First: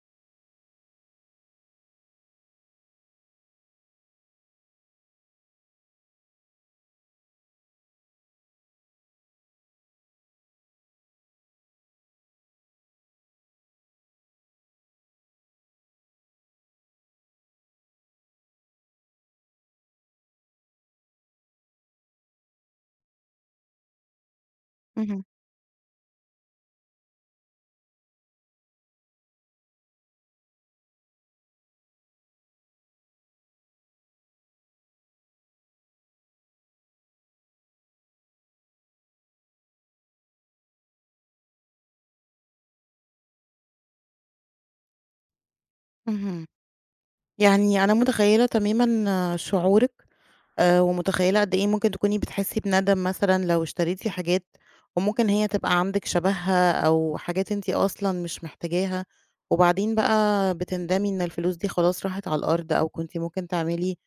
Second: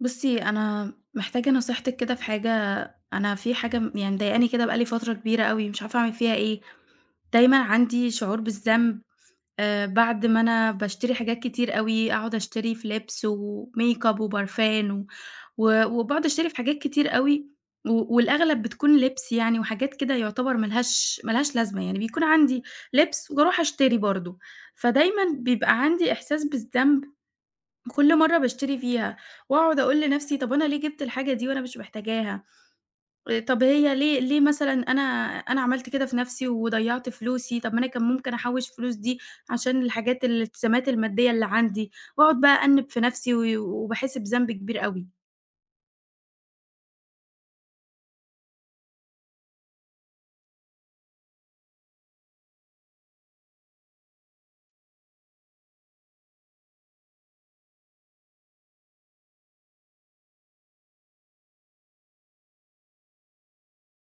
بُصّي، أنا محتاجة نصيحتِك كده في حاجة، أنا في حاجة يعني مضايقاني كده بقى لي فترة كبيرة أوي، مش عارفة أعمل فيها إيه. دايمًا عندي شعور بالذنب بعد ما أنا باشتري حاجات كتير أوي، أقعد أشتري في لِبس وميك-up وبرفان و و وباقعد أشتري في حاجات كتير أوي، والأغلب بتكون لِبس يعني وحاجات كده يُعتبر ما لهاش لازمة، يعني بيكون عندي لِبس وباروح أشتري برضه، فدايمًا اهم، بيبقى عندي إحساس بالذنب كل مرّة باشتري فيها، وأقعد أقول لنفْسي طَب أنا ليه جِبت الحاجة دي وأنا مش محتاجاها، طَب هي ليه مثلًا أنا أنا عملت كده في نفْسي وضيّعت فلوسي، طَب ما أنا كان ممكن أحوّش الفلوس دي عشان الحاجات الالتزامات المادية اللي عندي، وأقعد بقى أأنِّب في نفْسي وباحس بذنب كبير أوي. اهم. يعني أنا متخيّلة تمامًا شعورِك، ومتخيّلة قد إيه ممكن تكوني بتحسّي بندم مثلًا لو اشتريتِ حاجات وممكن هي تبقى عندِك شبهها أو حاجات أنتِ أصلًا مش محتاجاها، وبعدين بقى بتندمي إن الفلوس دي خلاص راحت على الأرض أو كنتِ ممكن تعملي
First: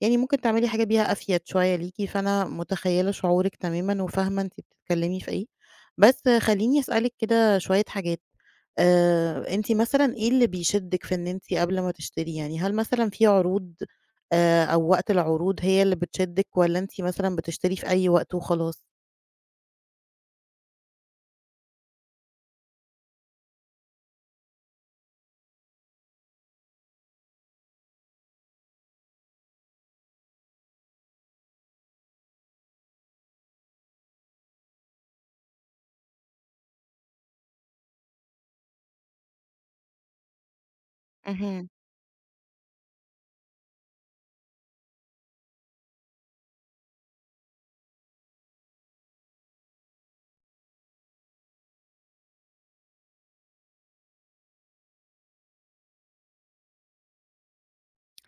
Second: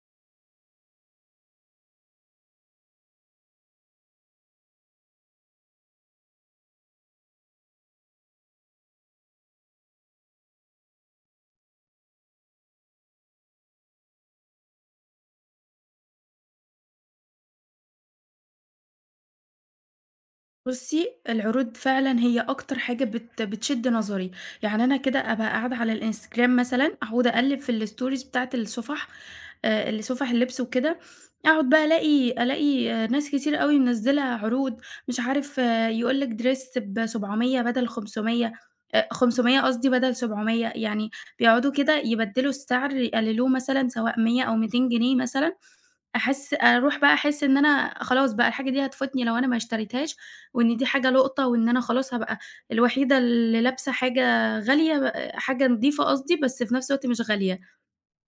يعني ممكن تعملي حاجة بيها أفيد شوية ليكِ، فأنا متخيّلة شعورِك تمامًا وفاهمة أنتِ بتتكلّمي في إيه. بس خلّيني أسألِك كده شوية حاجات. أنتِ مثلًا إيه اللي بيشدِّك في إن أنتِ قبل ما تشتري يعني، هل مثلًا في عروض، أو وقت العروض هي اللي بتشدِّك والّا أنتِ مثلًا بتشتري في أي وقت وخلاص؟ بُصّي، العروض فعلًا هي أكتر حاجة بتشد نظري، يعني أنا كده أبقى قاعدة على الإنستجرام مثلًا، أقعد أقلِّب في الstories بتاعة الصُفح صُفح اللبس وكده، أقعد بقى ألاقي ناس كتير أوي منزّلة عروض، مش عارف يقول لِك dress ب700 بدل 500 500 قصدي بدل 700 يعني اهم. بيقعدوا كده يبدّلوا السعر يقللوه مثلًا سواء 100 أو 200 جنيه مثلًا، أحس أروح بقى أحس إن أنا خلاص بقى الحاجة دي هتفوتني لو أنا ما اشتريتهاش، وإن دي حاجة لقطة، وإن أنا خلاص هابقى الوحيدة اللي لابسة حاجة غالية حاجة نضيفة قصدي، بس في نفس الوقت مش غالية.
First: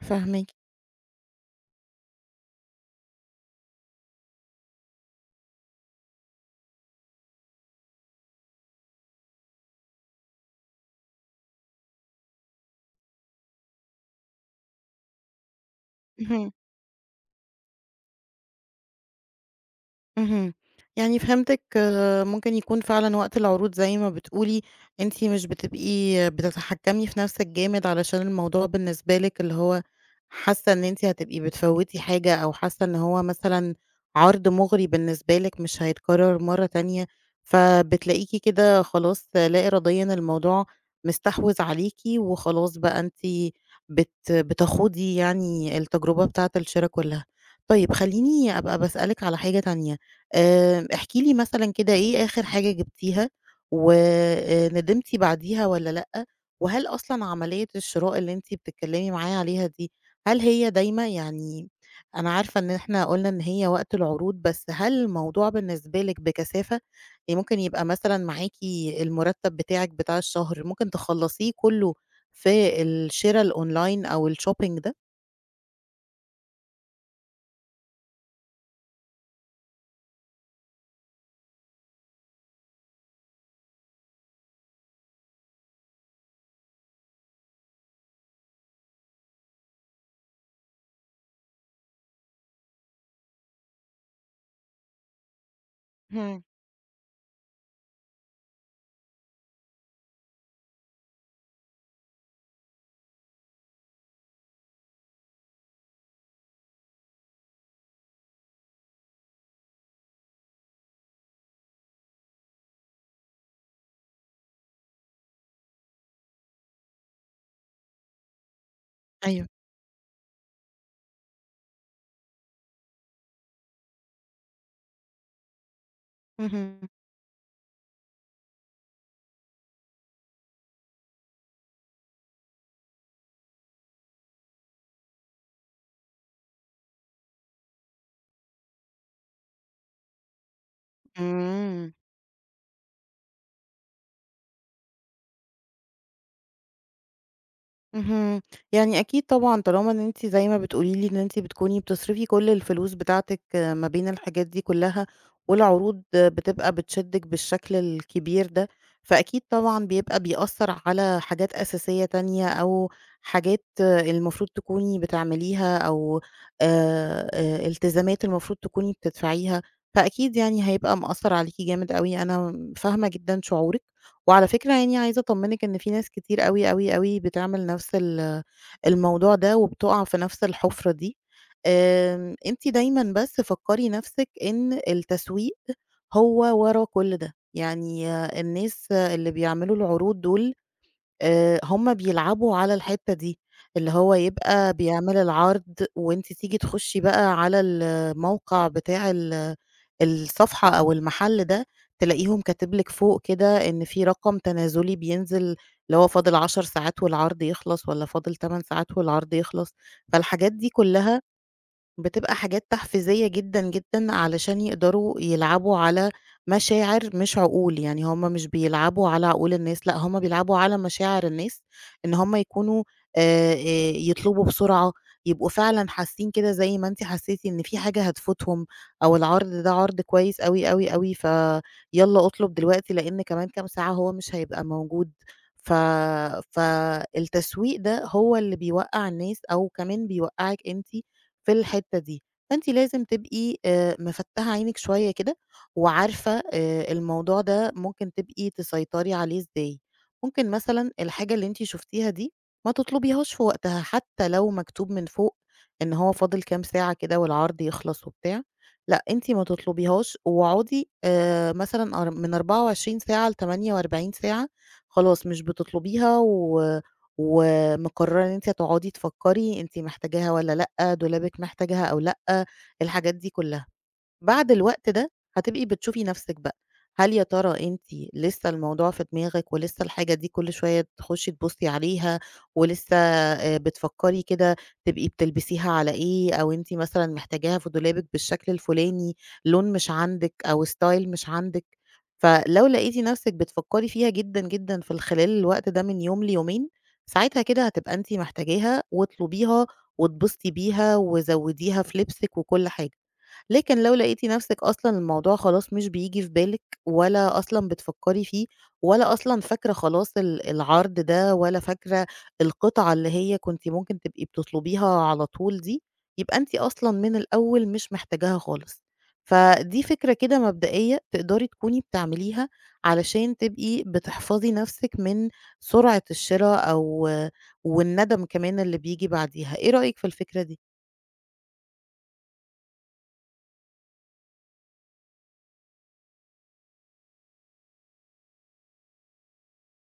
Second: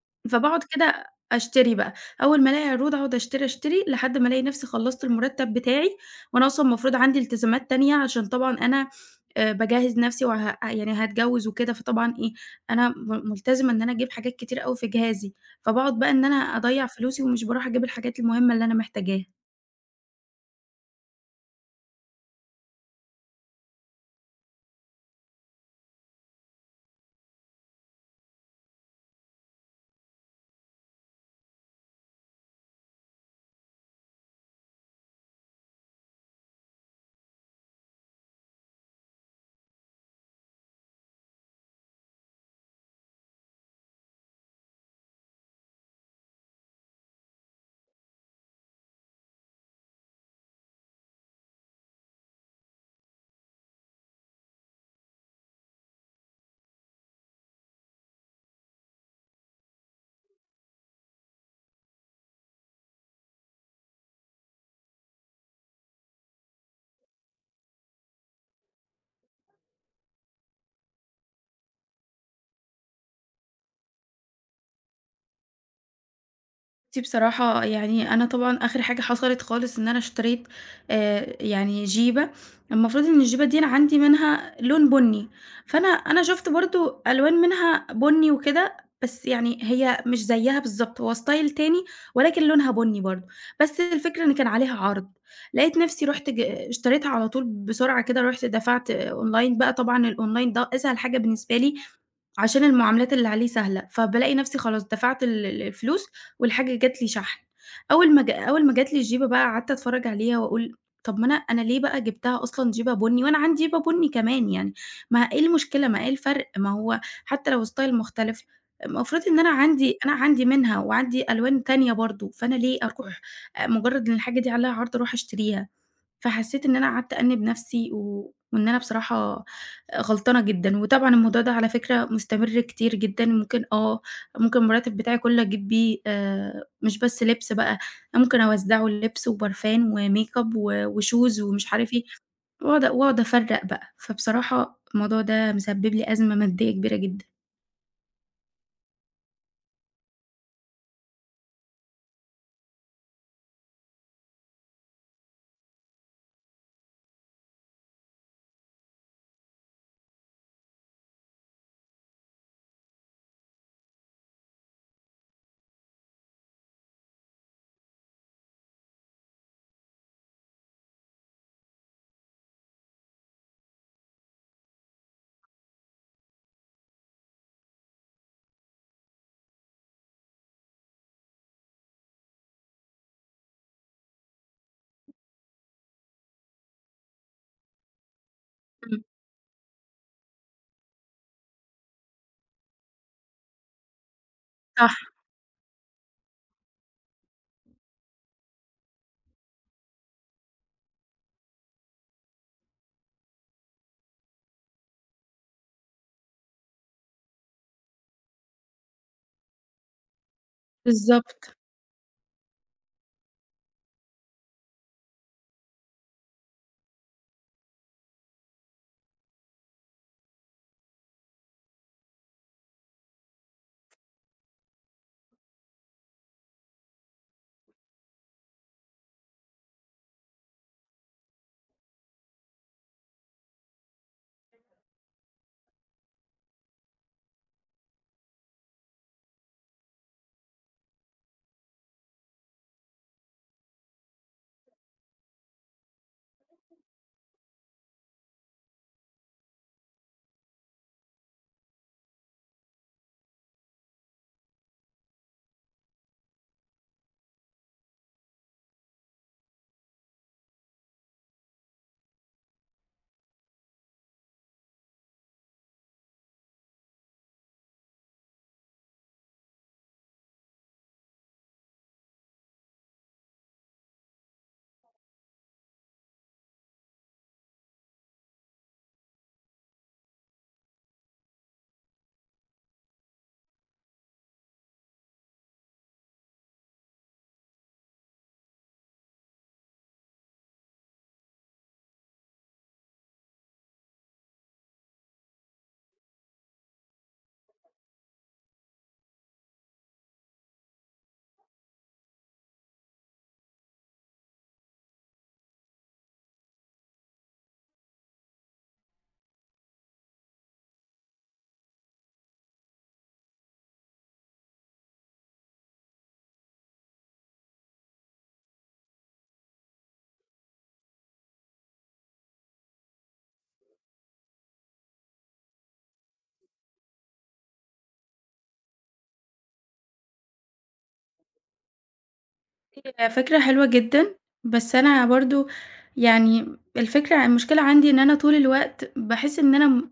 فاهماكِ. فباقعد كده أشتري بقى، أول ما ألاقي عروض أقعد أشتري، أشتري، لحد ما ألاقي نفسي خلّصت المرتب بتاعي، وأنا أصلًا المفروض عندي التزامات تانية عشان طبعًا أنا باجهّز نفسي يعني هاتجوّز وكده، فطبعًا إيه، أنا ملتزمة إن أنا أجيب حاجات كتير أوي في جهازي، فباقعد بقى إن أنا اهم. أضيّع فلوسي ومش باروح أجيب الحاجات المهمة اللي أنا محتاجاها. اهم. يعني فهمتِك آه، ممكن يكون فعلًا وقت العروض زي ما بتقولي، أنتِ مش بتبقي بتتحكمي في نَفْسِك جامد علشان الموضوع بالنسبة لِك اللي هو حاسة إن أنتِ هتبقي بتفوّتي حاجة أو حاسة إن هو مثلًا عرض مُغري بالنسبة لِك مش هيتكرر مرّة تانية، فبتلاقيكِ كده خلاص لا إراديًا الموضوع مستحوذ عليكِ وخلاص بقى أنتِ بتخوضي يعني التجربة بتاعة الشِرا كُلّها. طيب خلّيني أبقى باسألِك على حاجة تانية. احكِ لي مثلًا كده إيه آخر حاجة جبتيها وندمتِ بعديها والّا لأ؟ وهل أصلًا عملية الشراء اللي أنتِ بتتكلمي معايا عليها دي، هل هي دايمة؟ يعني أنا عارفة إن إحنا قُلنا إن هي وقت العروض، بس هل الموضوع بالنسبة لِك بكثافة؟ يعني ممكن يبقى مثلًا معاكِ المرتب بتاعِك بتاع الشهر، ممكن تخلّصيه كله في الشرا الأونلاين أو الshopping ده؟ بُصّي بصراحة يعني أنا طبعًا آخر حاجة حصلت خالص إن أنا اشتريت يعني جيبة، المفروض إن الجيبة دي أنا عندي منها لون بُني، فأنا شُفت برضه ألوان منها بُني وكده، بس يعني هي مش زيّها بالضبط، هو style تاني ولكن لونها بُني برضه، بس الفكرة إن كان عليها عرض، لقيت نفسي رُحت اهم، اشتريتها على طول بسرعة كده، رُحت دفعت online بقى طبعًا الonline ده أسهل حاجة بالنسبة لي، عشان المعاملات اللي عليه سهلة، فبالاقي نفسي خلاص دفعت ال ال الفلوس والحاجة جات لي شحن. أول ما جات لي الجيبة بقى قعدت أتفرّج عليها وأقول طب ما أنا ليه بقى جبتها أصلًا جيبة بُني وأنا عندي جيبة بُني كمان يعني، ما إيه المشكلة، ما إيه الفرق، ما هو حتى لو style مختلف المفروض إن أيوه، أنا عندي منها وعندي ألوان تانية برضه، فأنا ليه أروح مجرد إن الحاجة دي عليها عرض أروح أشتريها، فحسيت إن أنا اهم، قعدت أأنِّب نفسي وإن أنا بصراحة غلطانة جدًا، وطبعًا الموضوع ده على فكرة مستمر كتير جدًا، ممكن ممكن المرتب بتاعي كله أجيب بيه مش بس لبس بقى، أنا ممكن أوزّعه لبس وبرفان وميك أب وشوز ومش عارف إمم. إيه، واقعد أفرّق بقى، فبصراحة الموضوع ده مسبب لي أزمة مادية كبيرة جدًا. اهم. يعني أكيد طبعًا طالما إن أنتِ زي ما بتقولي لي إن أنتِ بتكوني بتصرفي كل الفلوس بتاعتِك آه، ما بين الحاجات دي كلّها، والعروض آه، بتبقى بتشدِّك بالشكل الكبير ده، فأكيد طبعًا بيبقى بيأثّر على حاجات أساسية تانية أو حاجات آه، المفروض تكوني بتعمليها أو التزامات المفروض تكوني بتدفعيها، فأكيد يعني هيبقى مأثّر عليكِ جامد أوي، أنا فاهمة جدًا شعورِك. وعلى فكرة يعني عايزة أطمنِك إن في ناس كتير أوي، أوي، أوي بتعمل نفس الموضوع ده وبتُقع في نفس الحُفرة دي. أنتِ دايمًا بس فكّري نفسِك إن التسويق هو ورا كل ده، يعني آه، الناس إمم، اللي بيعملوا العروض دول هم بيلعبوا على الحتّة دي، اللي هو يبقى صح، بيعمل العرض وأنتِ تيجي تخشي بقى على الموقع بتاع الصفحة أو المحل ده، تلاقيهم كاتب لِك فوق كده إن في رقم تنازلي بينزل، اللي هو فاضل 10 ساعات والعرض يخلص والّا فاضل 8 ساعات والعرض يخلص، فالحاجات دي كلّها بالضبط، بتبقى حاجات تحفيزية جدًا، جدًا علشان يقدروا يلعبوا على مشاعر مش عقول، يعني هم مش بيلعبوا على عقول الناس، لأ هم بيلعبوا على مشاعر الناس، إن هم يكونوا آآ، آآ يطلبوا بسرعة، يبقوا فعلًا حاسين كده زي ما أنتِ حسيتِ إن في حاجة هتفوتهم، أو العرض ده عرض كويس أوي، أوي، أوي، فيالّا اطلب دلوقتي لإن كمان كام ساعة هو مش هيبقى موجود. ف فالتسويق ده هو اللي بيوقّع الناس أو كمان بيوقّعِك أنتِ في الحتّة دي، فأنتِ لازم تبقي مفتّحة عينِك شوية كده، وعارفة الموضوع ده ممكن تبقي تسيطري عليه إزاي، ممكن مثلًا الحاجة اللي أنتِ شُفتيها دي ما تطلبيهاش في وقتها، حتى لو مكتوب من فوق إن هو فاضل كام ساعة كده والعرض يخلص وبتاع، لأ أنتِ ما تطلبيهاش واقعدي مثلًا أر من 24 ساعة ل48 ساعة خلاص مش بتطلبيها و مقررة إن أنتِ هتقعدي تفكّري أنتِ محتاجاها والّا لأ، دولابِك محتاجها أو لأ، الحاجات دي كلّها. بعد الوقت ده هتبقي بتشوفي نَفْسِك بقى، هل يا ترى أنتِ لسه الموضوع في دماغِك ولسه الحاجة دي كل شوية تخشّي تبُصّي عليها ولسه بتفكّري كده تبقي بتلبسيها على إيه، أو أنتِ مثلًا محتاجاها في دولابِك بالشكل الفلاني، لون مش عندِك أو style مش عندِك؟ فلو لقيتِ نفسِك بتفكّري فيها جدًا، جدًا في خلال الوقت ده من يوم ليومين، ساعتها كده هتبقى أنتِ محتاجاها واطلبيها واتبسطي بيها وزوّديها في لبسِك وكل حاجة. لكن لو لقيتِ نفسِك أصلًا الموضوع خلاص مش بييجي في بالِك ولا أصلًا بتفكّري فيه ولا أصلًا فاكرة خلاص العرض ده ولا فاكرة القطعة اللي هي كنتِ ممكن تبقي بتطلبيها على طول دي، يبقى أنتِ أصلًا من الأول مش محتاجاها خالص. فدي فكرة كده مبدئية تقدري تكوني بتعمليها علشان تبقي بتحفظي نفسِك من سرعة الشِرا والندم كمان اللي بييجي بعديها، إيه رأيِك في الفكرة دي؟ هي فكرة حلوة جدًا، بس أنا برضه يعني الفكرة المشكلة عندي إن أنا طول الوقت باحس إن أنا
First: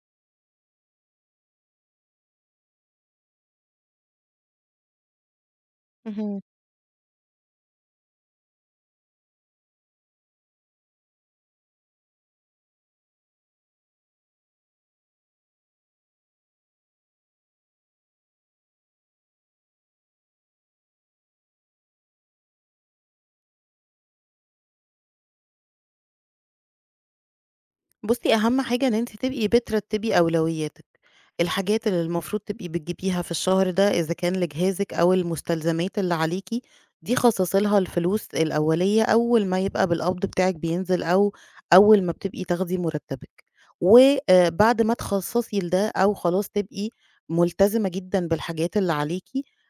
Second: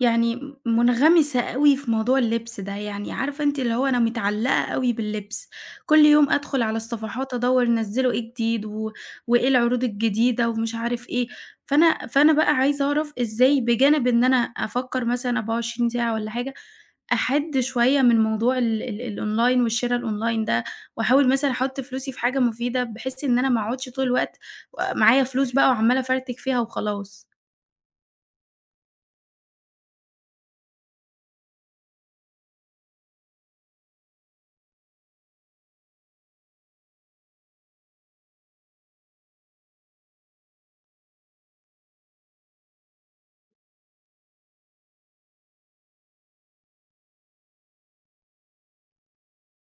يعني منغمسة أوي في موضوع اللبس ده، يعني عارفة أنتِ اللي هو أنا متعلقة أوي باللبس، كل يوم اهم. أدخل على الصفحات أدوّر نزّلوا إيه جديد وإيه العروض الجديدة ومش عارف إيه، فأنا بقى عايزة أعرف إزاي بجانب إن أنا أفكّر مثلًا 24 ساعة والّا حاجة، أحِد شوية من موضوع ال ال الأونلاين والشِرا الأونلاين ده، وأحاول مثلًا أحُط فلوسي في حاجة مفيدة بحيث إن أنا ما أقعدش طول الوقت معايا فلوس بقى وعمّالة أفرتك فيها وخلاص. بُصّي، أهم حاجة إن أنتِ تبقي بترتّبي أولوياتِك، الحاجات اللي المفروض تبقي بتجيبيها في الشهر ده إذا كان لجهازِك أو المستلزمات اللي عليكِ، دي خصّصي لها الفلوس الأولية أول ما يبقى بالقبض بتاعِك بينزل أو أول ما بتبقي تاخدي مرتّبِك، و بعد ما تخصّصي لده أو خلاص تبقي ملتزمة جدًا بالحاجات اللي عليكِ،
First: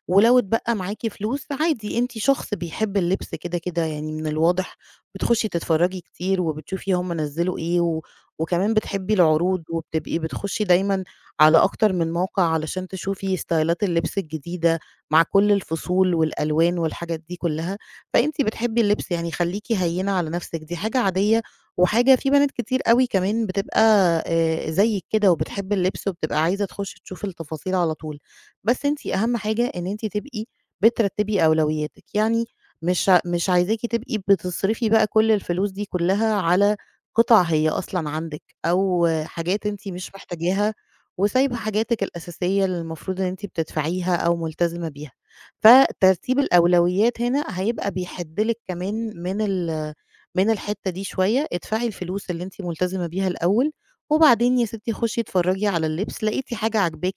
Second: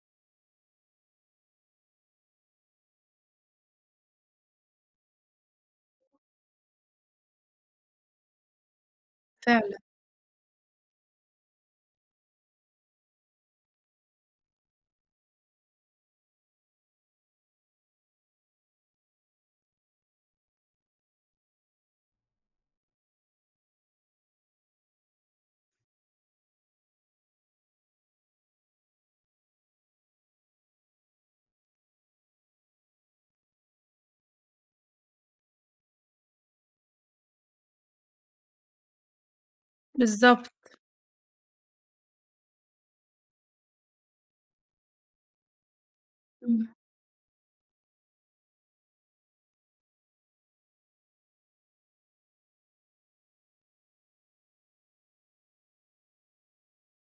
ولو اتبقى معاكِ فلوس عادي أنتِ شخص بيحب اللبس كده، كده يعني من الواضح بتخشي تتفرّجي كتير وبتشوفي هُم نزّلوا إيه وكمان بتحبّي العروض فعلًا، وبتبقي بتخشّي دايمًا على أكتر من موقع علشان تشوفي إستايلات اللبس الجديدة مع كل الفصول والألوان والحاجات دي كلّها، فأنتِ بتحبّي اللبس يعني خلّيكِ هيّنة على نَفْسِك دي حاجة عادية، وحاجة في بنات كتير أوي كمان بتبقى زيِّك كده وبتحب اللبس وبتبقى عايزة تخُش تشوف التفاصيل على طول، بس أنتِ أهَم حاجة إن أنتِ تبقي بترتّبي أولوياتِك، يعني مش عايزاكِ تبقي بتصرفي بقى كل الفلوس دي كلّها على قطع هي أصلًا عندِك، أو حاجات أنتِ مش بالضبط. محتاجاها، وسايبة حاجاتِك الأساسية اللي المفروض إن أنتِ بتدفعيها أو ملتزمة بيها. فترتيب إمم. الأولويات هنا هيبقى بيحِد لِك كمان من الحتّة دي شوية، ادفعي الفلوس اللي أنتِ ملتزمة بيها الأول، وبعدين يا ستّي خُشّي اتفرّجي على اللبس، لقيتِ حاجة عاجباكِ،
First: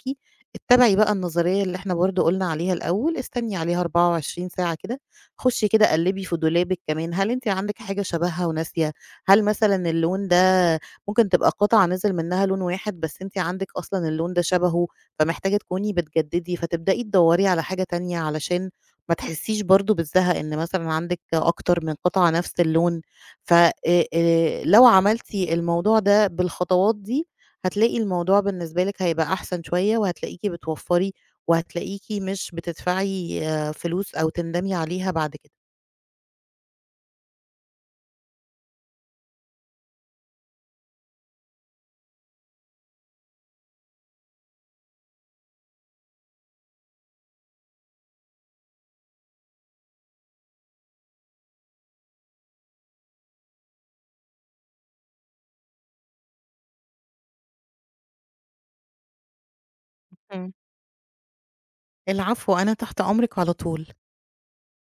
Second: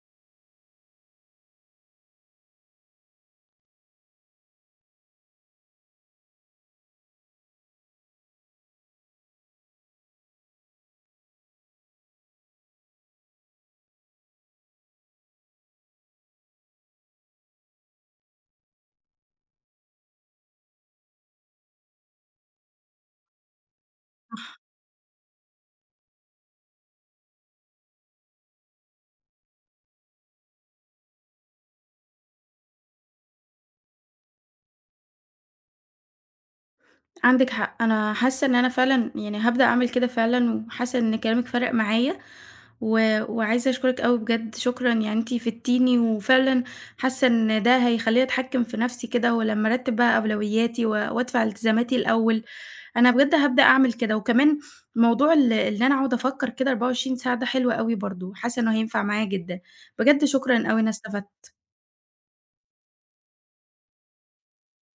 اتّبعي بقى النظرية اللي إحنا برضه قُلنا عليها الأول، استني عليها 24 ساعة كده، خُشّي كده قلّبي في دولابِك كمان، هل أنتِ عندِك حاجة شبهها وناسية؟ هل مثلًا اللون ده ممكن تبقى قطعة نزل منها لون واحد، بس أنتِ عندِك أصلًا اللون ده شبهه، فمحتاجة تكوني بتجددي، فتبدئي تدوري على حاجة تانية علشان ما تحسيش برضه بالزهق إن مثلًا عندِك أكتر من قطعة نفس اللون. ف لو عملتِ الموضوع ده بالخطوات دي، هتلاقي الموضوع بالنسبة لِك هيبقى أحسن شوية، وهتلاقيكِ بتوفّري، وهتلاقيكِ مش بتدفعي آه، فلوس أو تندمي عليها بعد كده. عندِك حق، أنا حاسة إن أنا فعلًا يعني هابدأ أعمل كده فعلًا، وحاسة إن كلامِك فرَق معايا، وعايزة أشكرِك أوي بجد، شكرًا يعني أنتِ فدتيني، وفعلًا حاسة إن ده هيخلّيني أتحكم في نفسي كده، ولمّا أرتّب بقى أولوياتي وأدفع التزاماتي الأول، أنا بجد هابدأ أعمل كده، وكمان موضوع اللي أنا أقعد أفكّر كده 24 ساعة ده حلو أوي برضه، حاسة إنه هينفع معايا جدًا، بجد إمم. شكرًا أوي، أنا استفدت. العفو، أنا تحت أمرِك على طول.